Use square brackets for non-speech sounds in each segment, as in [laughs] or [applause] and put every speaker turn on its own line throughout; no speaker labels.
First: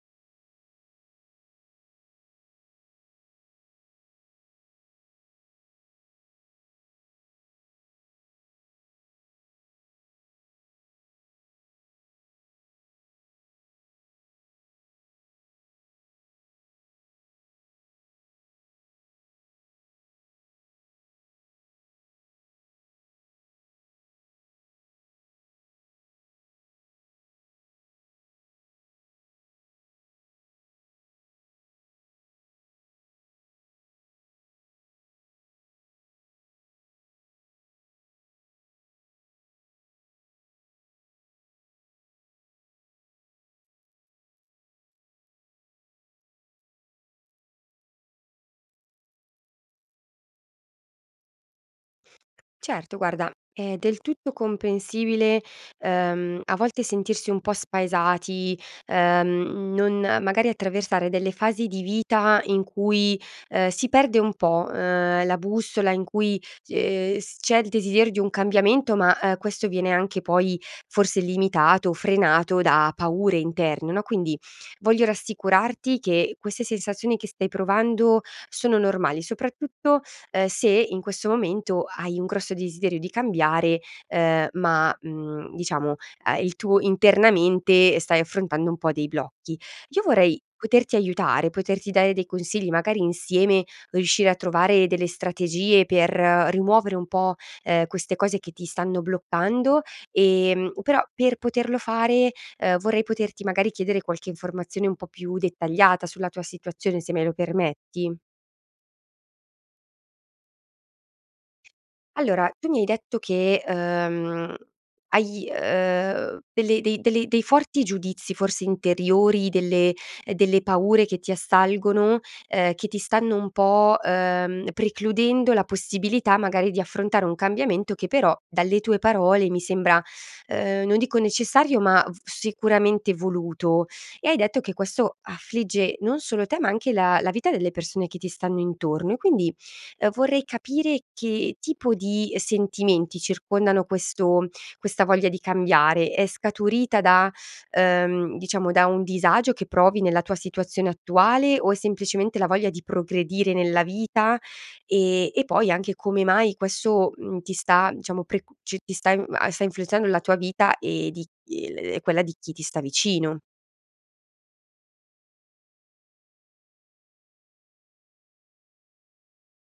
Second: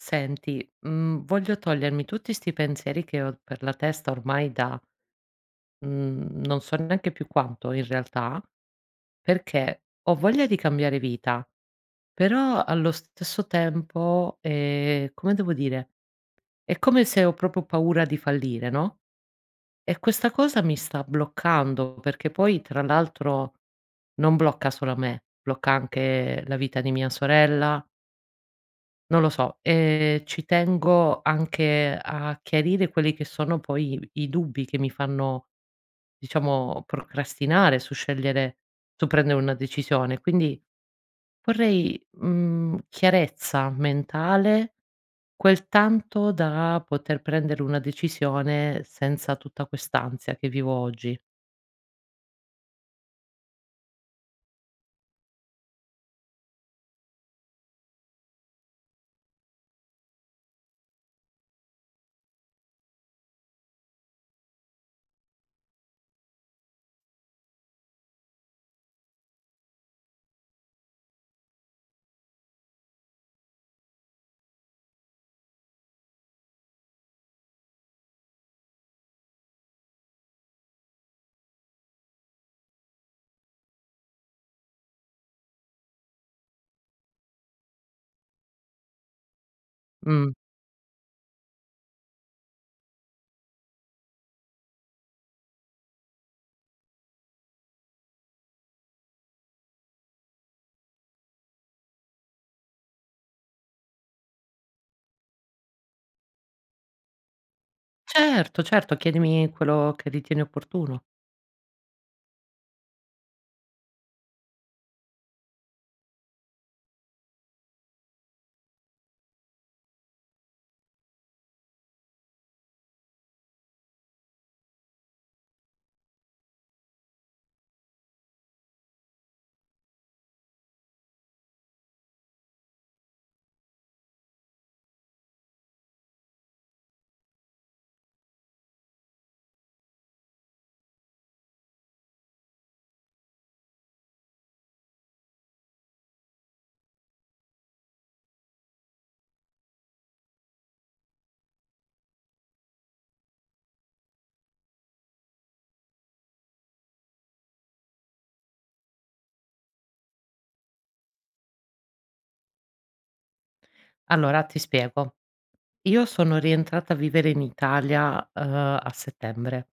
Senti mhmm, voglio togliermi tutti sti pensieri che ho per la testa ormai da mhmm non so neanche più quanto in realtà, perché ho voglia di cambiare vita, però allo stesso tempo è come devo dire, è come se ho proprio paura di fallire, no. E questa cosa mi sta bloccando, perché poi tra l'altro non blocca solo me, blocca anche la vita di mia sorella non lo so, e ci tengo anche a chiarire quelli che sono poi i dubbi che mi fanno diciamo procrastinare su scegliere su prendere una decisione. Quindi, vorrei, mhmm, chiarezza mentale, quel tanto da poter prendere una decisione senza tutta quest'ansia che vivo oggi.
Certo guarda, è del tutto comprensibile, ehm, a volte sentirsi un po' spaesati. Ehm, non magari attraversare delle fasi di vita, in cui, ehm, si perde un po', ehm, la bussola, in cui s ehm, c'è il desiderio di un cambiamento, ma eh, questo viene anche poi forse limitato o frenato da paure interne, no, quindi, voglio rassicurarti che queste sensazioni che stai provando sono normali, soprattutto, ehm, se in questo momento hai un grosso desiderio di cambiare, ehm, ma, mhmm, diciamo il tu internamente stai affrontando un po' dei blocchi. Io
Mh.
vorrei poterti aiutare, poterti dare dei consigli, magari insieme riuscire a trovare delle strategie per rimuovere un po', ehm, queste cose che ti stanno bloccando. Ehm, però per poterlo fare, ehm vorrei poterti magari chiedere qualche informazione un po' più dettagliata sulla tua situazione, se me lo permetti.
Certo, certo. Chiedimi quello che ritieni opportuno.
Allora tu mi hai detto che, ehm, hai, ehm, delle dei delle dei forti giudizi forse interiori, delle delle paure che ti assalgono, ehm, che ti stanno un po', ehm, precludendo la possibilità magari di affrontare un cambiamento che però dalle tue parole mi sembra, ehm, non dico necessario ma v sicuramente voluto. E, hai detto che questo affligge non solo te ma anche la la vita delle persone che ti stanno intorno. E quindi vorrei capire che tipo di sentimenti circondano questo questa voglia di cambiare. È scaturita da ehm, diciamo da un disagio che provi nella tua situazione attuale? O è semplicemente la voglia di progredire nella vita? E e poi anche come mai questo, mhmm, ti sta diciamo prec c ti sta m a influenzando nella tua vita e di ehm, quella di chi ti sta vicino?
Allora ti spiego. Io sono rientrata a vivere in Italia, ehm, a settembre,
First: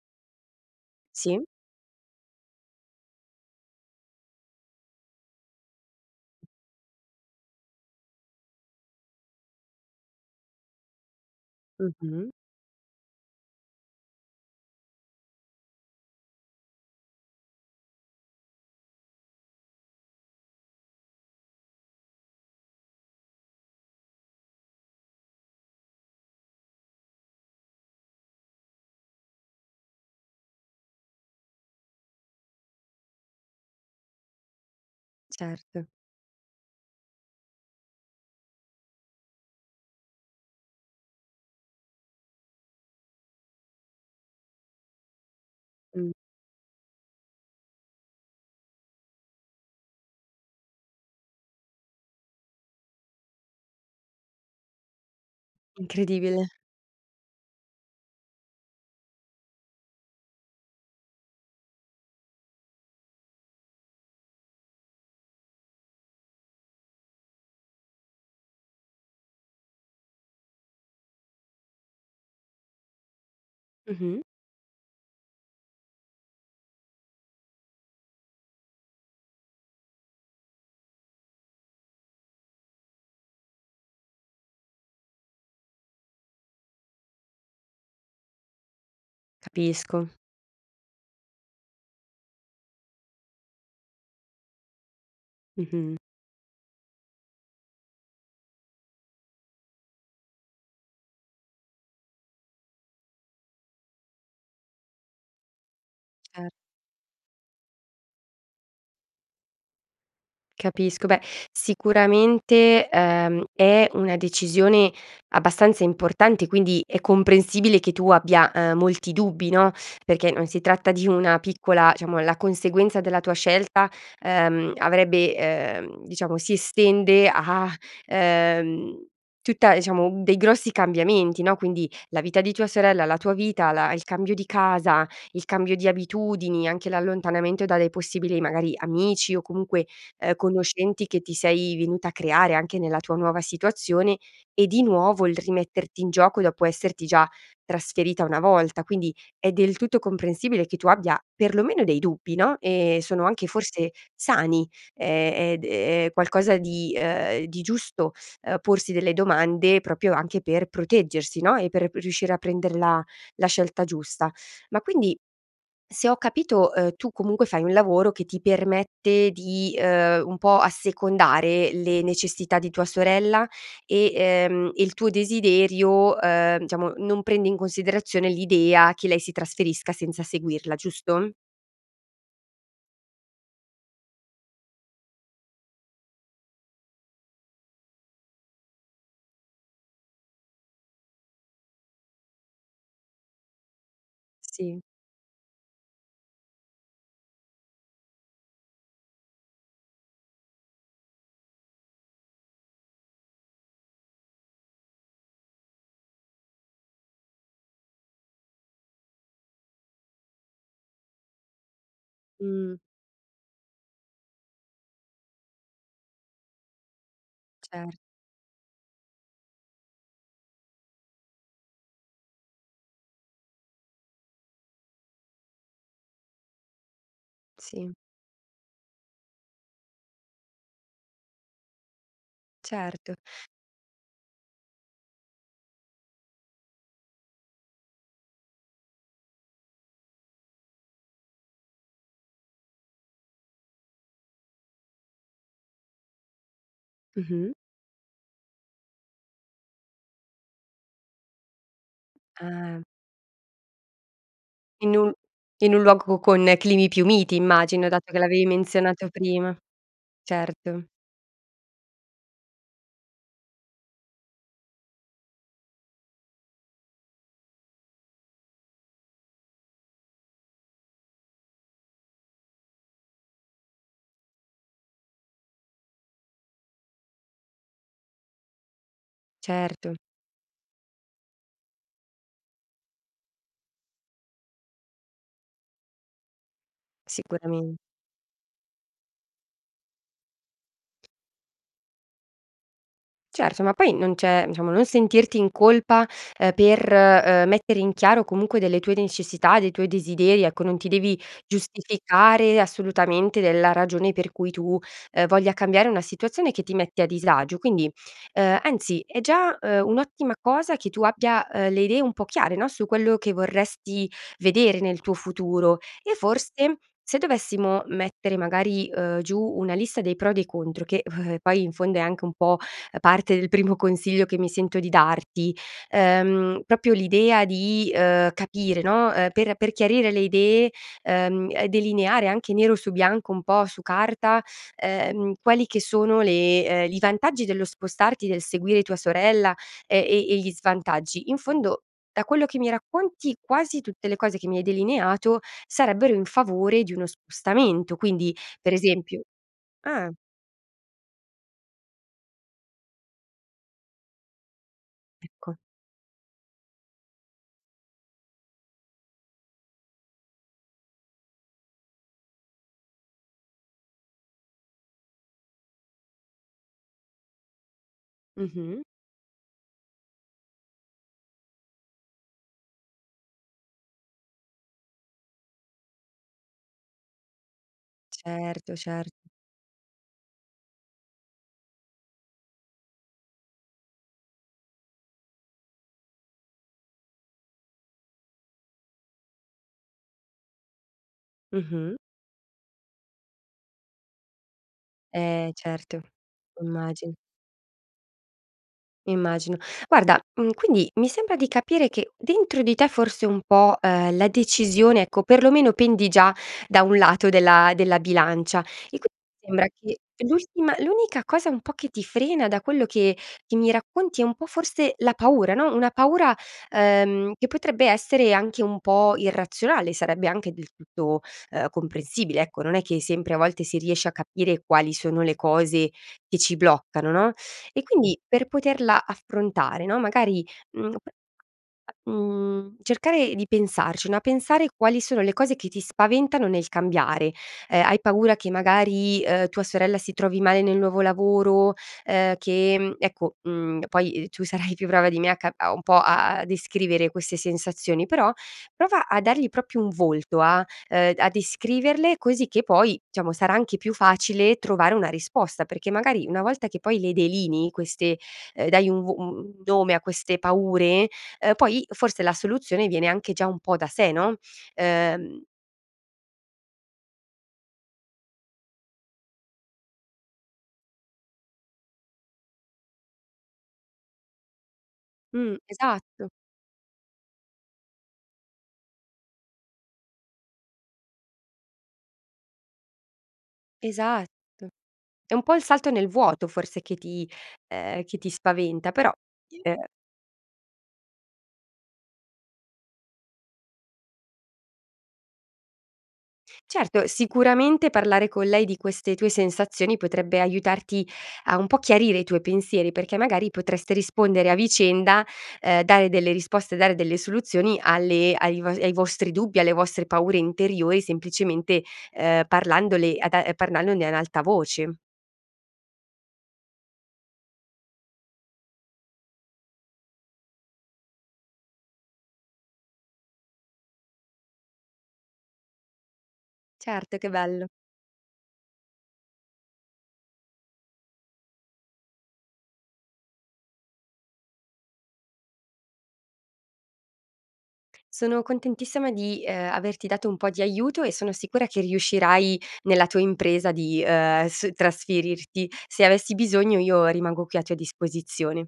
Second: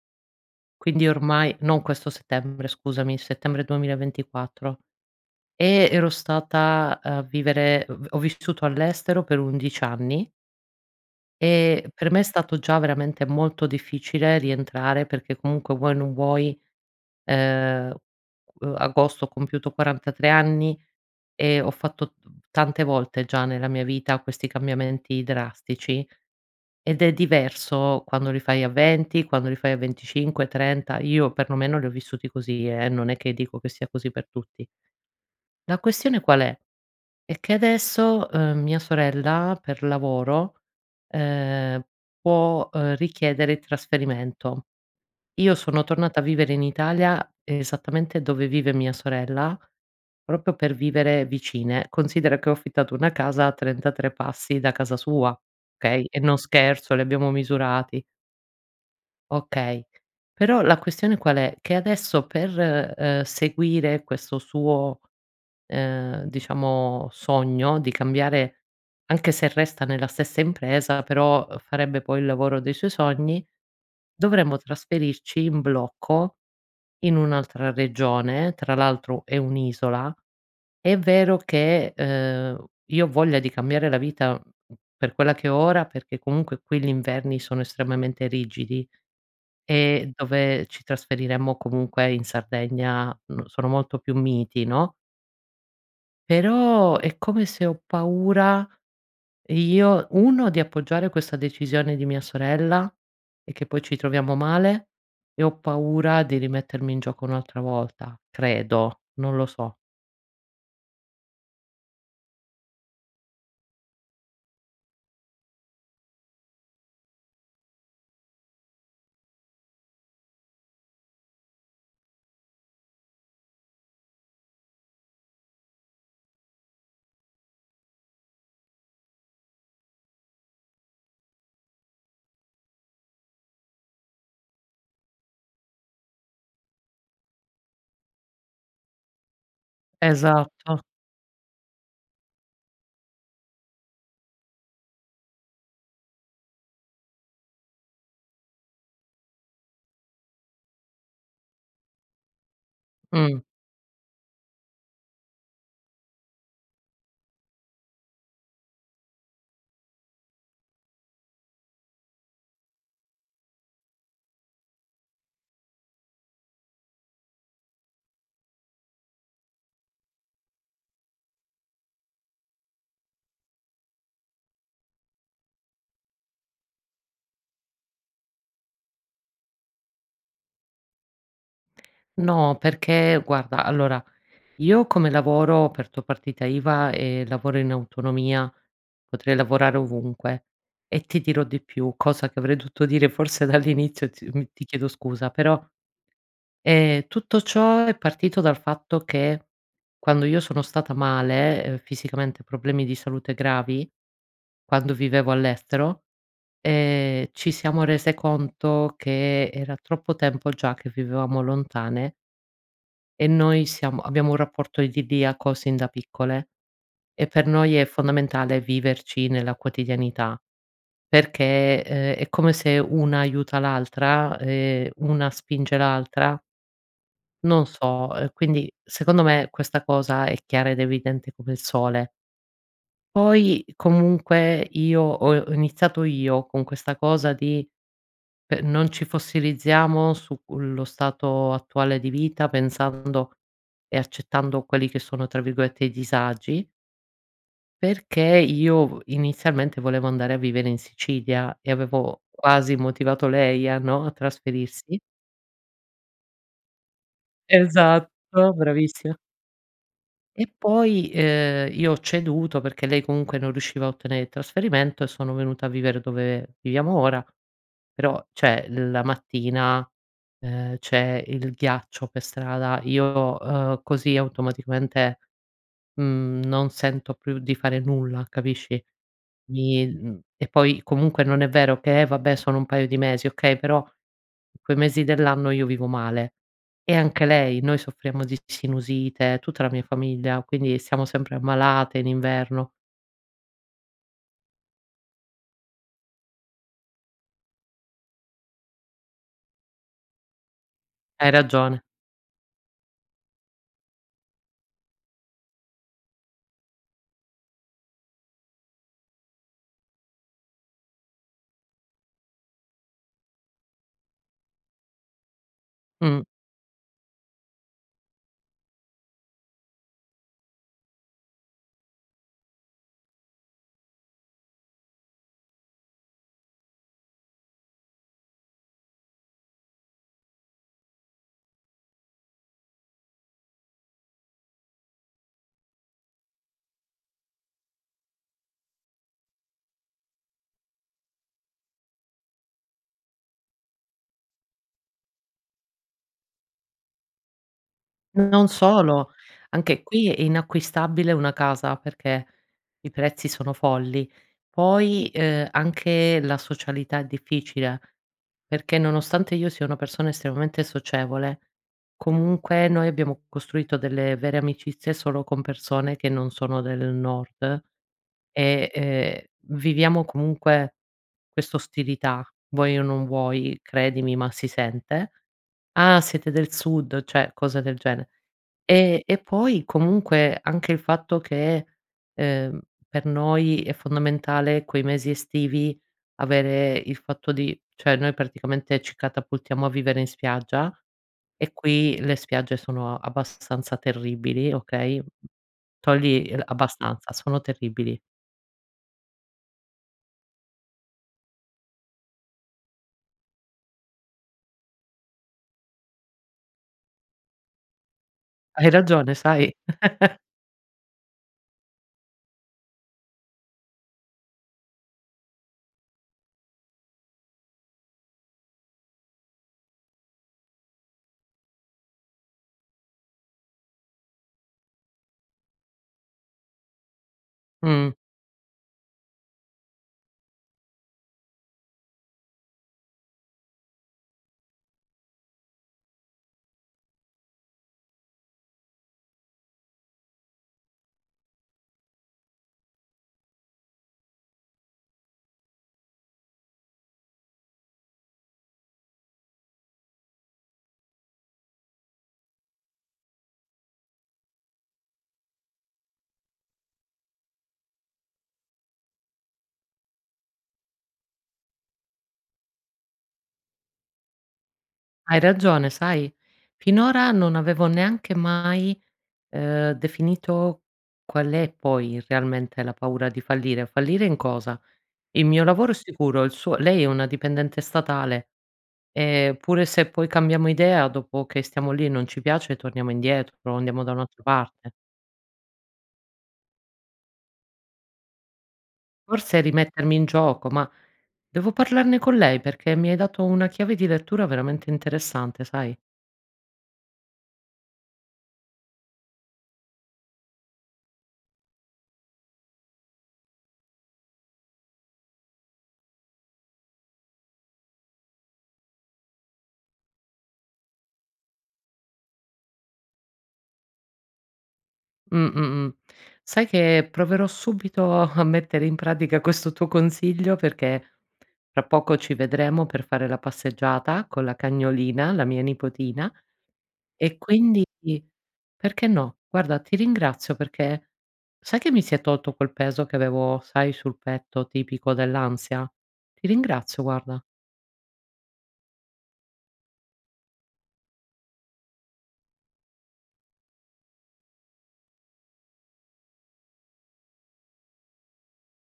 quindi
Sì.
ormai non questo settembre scusami, settembre 2024. E ero stata a vivere v ho vissuto all'estero per 11 anni. E per me è
Mh-mh.
stato già veramente molto difficile rientrare perché comunque vuoi o non vuoi, ehm, agosto ho compiuto 43 anni e ho fatto tante volte già nella mia vita questi cambiamenti drastici. Ed è diverso quando li fai a 20 quando li fai a 25, 30, Io perlomeno li ho vissuti così eh, non è che dico che sia così per tutti. La
Certo.
questione qual è? È che adesso, ehm, mia sorella per lavoro, ehm, può, ehm, richiedere il trasferimento. Io sono
Mh.
tornata a vivere in Italia esattamente dove vive mia sorella proprio per vivere vicine. Considera che ho affittato una casa a 33 passi da casa sua. Okay? E non
Incredibile!
scherzo li abbiamo misurati. Okay. Però la questione qual è? Che adesso per, ehm, seguire questo suo, ehm, diciamo, sogno di cambiare, anche se resta nella stessa impresa però farebbe poi il lavoro dei suoi sogni,
Mh-mh.
dovremmo trasferirci in blocco in un'altra regione, tra l'altro è un'isola. E' vero che, ehm, io ho voglia di cambiare la vita per quella che ho ora perché comunque qui gli inverni sono estremamente rigidi
Capisco.
e dove ci trasferiremmo comunque in Sardegna sono molto più miti no
Mh-mh.
però è come se ho paura io, 1 di appoggiare questa decisione di mia sorella e che poi ci troviamo male e ho paura di
Cer
rimettermi in gioco un'altra volta. Credo, non lo so.
Capisco. Beh, sicuramente, ehm, è una decisione abbastanza importante quindi è comprensibile che tu abbia, ehm, molti dubbi no, perché non si tratta di una piccola diciamo la conseguenza della tua scelta, ehm, avrebbe, ehm, diciamo si estende a, ehm, tutta diciamo dei grossi cambiamenti no, quindi la vita di tua sorella, la tua vita, la il cambio di casa, il cambio di abitudini, anche l'allontanamento dalle possibili magari amici o comunque, ehm,
Esatto.
conoscenti che ti sei venuta a creare anche nella tua nuova situazione e di nuovo il rimetterti in gioco dopo esserti già trasferita una volta. Quindi è del tutto comprensibile che tu abbia perlomeno dei dubbi no, e sono
Mh.
anche forse sani e e ed è qualcosa di, ehm, di giusto porsi delle domande proprio anche per proteggersi no, e per riuscire a prenderla la scelta giusta. Ma quindi, se ho capito, ehm, tu comunque fai un lavoro che ti permette di, ehm, un po' assecondare le necessità di tua sorella e ehm, il tuo desiderio, ehm, diciamo non prende in considerazione l'idea che lei si trasferisca senza seguirla giusto?
No, perché guarda allora io come lavoro ho aperto partita iva e lavoro in autonomia, potrei lavorare ovunque, e ti dirò di più, cosa che avrei dovuto dire forse dall'inizio ti mhmm, ti
Sì.
chiedo scusa, però, ehm, tutto ciò è partito dal fatto che, quando io sono stata male, ehm, fisicamente, problemi di salute gravi quando vivevo all'estero, ehm, ci siamo rese conto che era troppo tempo già che vivevamo lontane
Mh.
e noi siamo abbiamo un rapporto idilliaco sin da piccole, e per noi è
Cer
fondamentale viverci nella quotidianità perché, uhm, è come se una aiuta l'altra e una spinge l'altra non
Sì.
so, e quindi secondo me questa cosa è chiara ed evidente come il sole.
Certo.
Poi comunque io, ho ho iniziato io con questa cosa di pe non ci fossilizziamo sullo stato attuale di vita, pensando e accettando quelli che sono tra virgolette "i disagi"
Mh-mh.
perché io v inizialmente volevo andare a vivere in Sicilia e avevo quasi
Ah.
motivato lei a no, a
In
trasferirsi
un in un luogo con climi più miti immagino, dato che l'avevi
Esatto,
menzionato
bravissima.
prima.
E
Certo.
poi, ehm, io ho ceduto perché lei comunque non riusciva a ottenere il trasferimento e sono venuta a vivere dove viviamo ora, però cioè l la mattina, ehm, c'è il ghiaccio per strada io, uhm, così automaticamente, mhmm, non sento più di fare nulla capisci? Mi
Certo.
mhmm, e poi comunque non è vero che: "Eh, va beh sono un paio di mesi." Okay, però in quei mesi dell'anno io vivo male, e anche lei.
Sicuramen
Noi soffriamo di sinusite, tutta la mia famiglia, quindi siamo sempre ammalate in inverno.
Certo, ma poi non c'è diciamo non sentirti in colpa, ehm, per, uhm, mettere in chiaro comunque delle tue necessità, dei tuoi desideri, ecco, non ti devi
Hai ragione.
giustificare assolutamente della ragione per cui tu, ehm, voglia cambiare una situazione che ti mette a disagio. Quindi, ehm, anzi è già, uhm, un'ottima cosa che tu abbia, uhm, le idee un po' chiare, no, su quello che vorresti vedere nel tuo futuro, e
Mh.
forse se dovessimo mettere magari, uhm, giù una lista dei pro e dei contro che [chuckles] poi in fondo è anche un po' parte del primo consiglio che mi sento di darti, ehm, proprio l'idea di, uhm, capire, no, ehm, per per chiarire le idee, ehm, e delineare anche nero su bianco, un po' su carta, ehm, quali che sono le ehm, i vantaggi dello spostarti, del seguire tua sorella, e e e gli svantaggi. In fondo da quello che mi racconti, quasi tutte le cose che mi hai delineato sarebbero in favore di uno spostamento,
N
quindi
non
per
solo,
esempio
anche qui
ah!
è inacquistabile una casa perché i prezzi sono folli. Poi, ehm,
Ecco.
anche la socialità è difficile, perché nonostante io sia una persona estremamente socievole comunque noi abbiamo costruito delle vere amicizie solo con persone che non sono del nord, e,
Mh-mh.
ehm, viviamo comunque questa ostilità vuoi o non vuoi. Credimi, ma si sente: "Ah siete del sud," cioè cose del gene.
Certo,
Ehm,
cer
e poi comunque anche il fatto che, ehm, per noi è fondamentale quei mesi estivi avere il fatto di cioè noi praticamente ci catapultiamo a vivere in spiaggia, e
Mh-mh.
qui le spiagge sono abbastanza terribili, okay?
Eh, certo.
Togli il
Immagin
abbastanza, sono terribili.
Immagino. Guarda, mhmm, quindi mi sembra di capire che dentro di te forse un po', ehm, la decisione ecco perlomeno pendi già da un lato della della bilancia
Hai
e quindi
ragione, sai?
sembra che
[laughs]
l'ultima l'unica cosa un po' che ti frena da quello che che mi racconti è un po' forse la paura, no, una paura, ehm, che potrebbe essere anche un po' irrazionale, sarebbe anche del tutto, ehm, comprensibile ecco. Non è che hai sempre a volte si riesce a capire quali sono le cose che ci bloccano, no, e
Mh.
quindi per poterla affrontare, no, magari, mhmm, [unintelligible] mhmm, cercare di pensarci, no, pensare quali sono le cose che ti spaventano nel cambiare. Ehm, hai paura che magari, uhm, tua sorella si trovi male nel nuovo lavoro, ehm, che, mhmm, ecco, mhmm, poi tu sarai più brava di me a ca un po' a a a descrivere queste sensazioni, però prova a dargli proprio un volto a, ehm, d a descriverle così che poi diciamo sarà anche più facile trovare una risposta. Perché magari una volta che poi le delinei queste, ehm, dai un v u u un nome a queste paure, ehm, poi forse la soluzione viene anche già un po' da sé, no?
Hai
Ehm
ragione, sai? Finora non avevo neanche mai, ehm, definito qual è poi realmente la paura di fallire. Fallire in cosa? Il mio
Mh,
lavoro è sicuro,
esatto.
il suo lei è una dipendente statale, ehm, pure se poi cambiamo idea dopo che stiamo lì e non ci piace torniamo indietro, o andiamo da un'altra
Esatto.
parte.
È un po' il salto nel vuoto forse che ti, ehm, che ti spaventa. Però
Forse
[unintelligible] ehm
rimettermi in gioco, ma devo parlarne con lei perché mi hai dato una chiave di lettura veramente interessante, sai?
Certo, sicuramente parlare con lei di queste tue sensazioni potrebbe aiutarti a un po' chiarire i tuoi pensieri, perché magari potreste rispondere a vicenda, ehm, dare delle risposte, dare delle soluzioni alle ai vo ai vostri dubbi, alle vostre paure interiori semplicemente, ehm, parlandone ad a parlandone ad alta voce.
Mh, mh, mh. Sai che proverò subito a [chuckles] mettere in pratica questo tuo consiglio, perché tra poco ci vedremo per fare la passeggiata con la cagnolina, la mia nipotina, e
Certo, che
quindi
bello.
perché no. Guarda, ti ringrazio perché sai che mi si è tolto quel peso che avevo sai sul petto tipico dell'ansia? Ti ringrazio guarda.
Sono contentissima di, ehm, averti dato un po' di aiuto e sono sicura che riuscirai nella tua impresa di, uhm, es trasferirti. Se avessi bisogno io rimango qui a tua disposizione.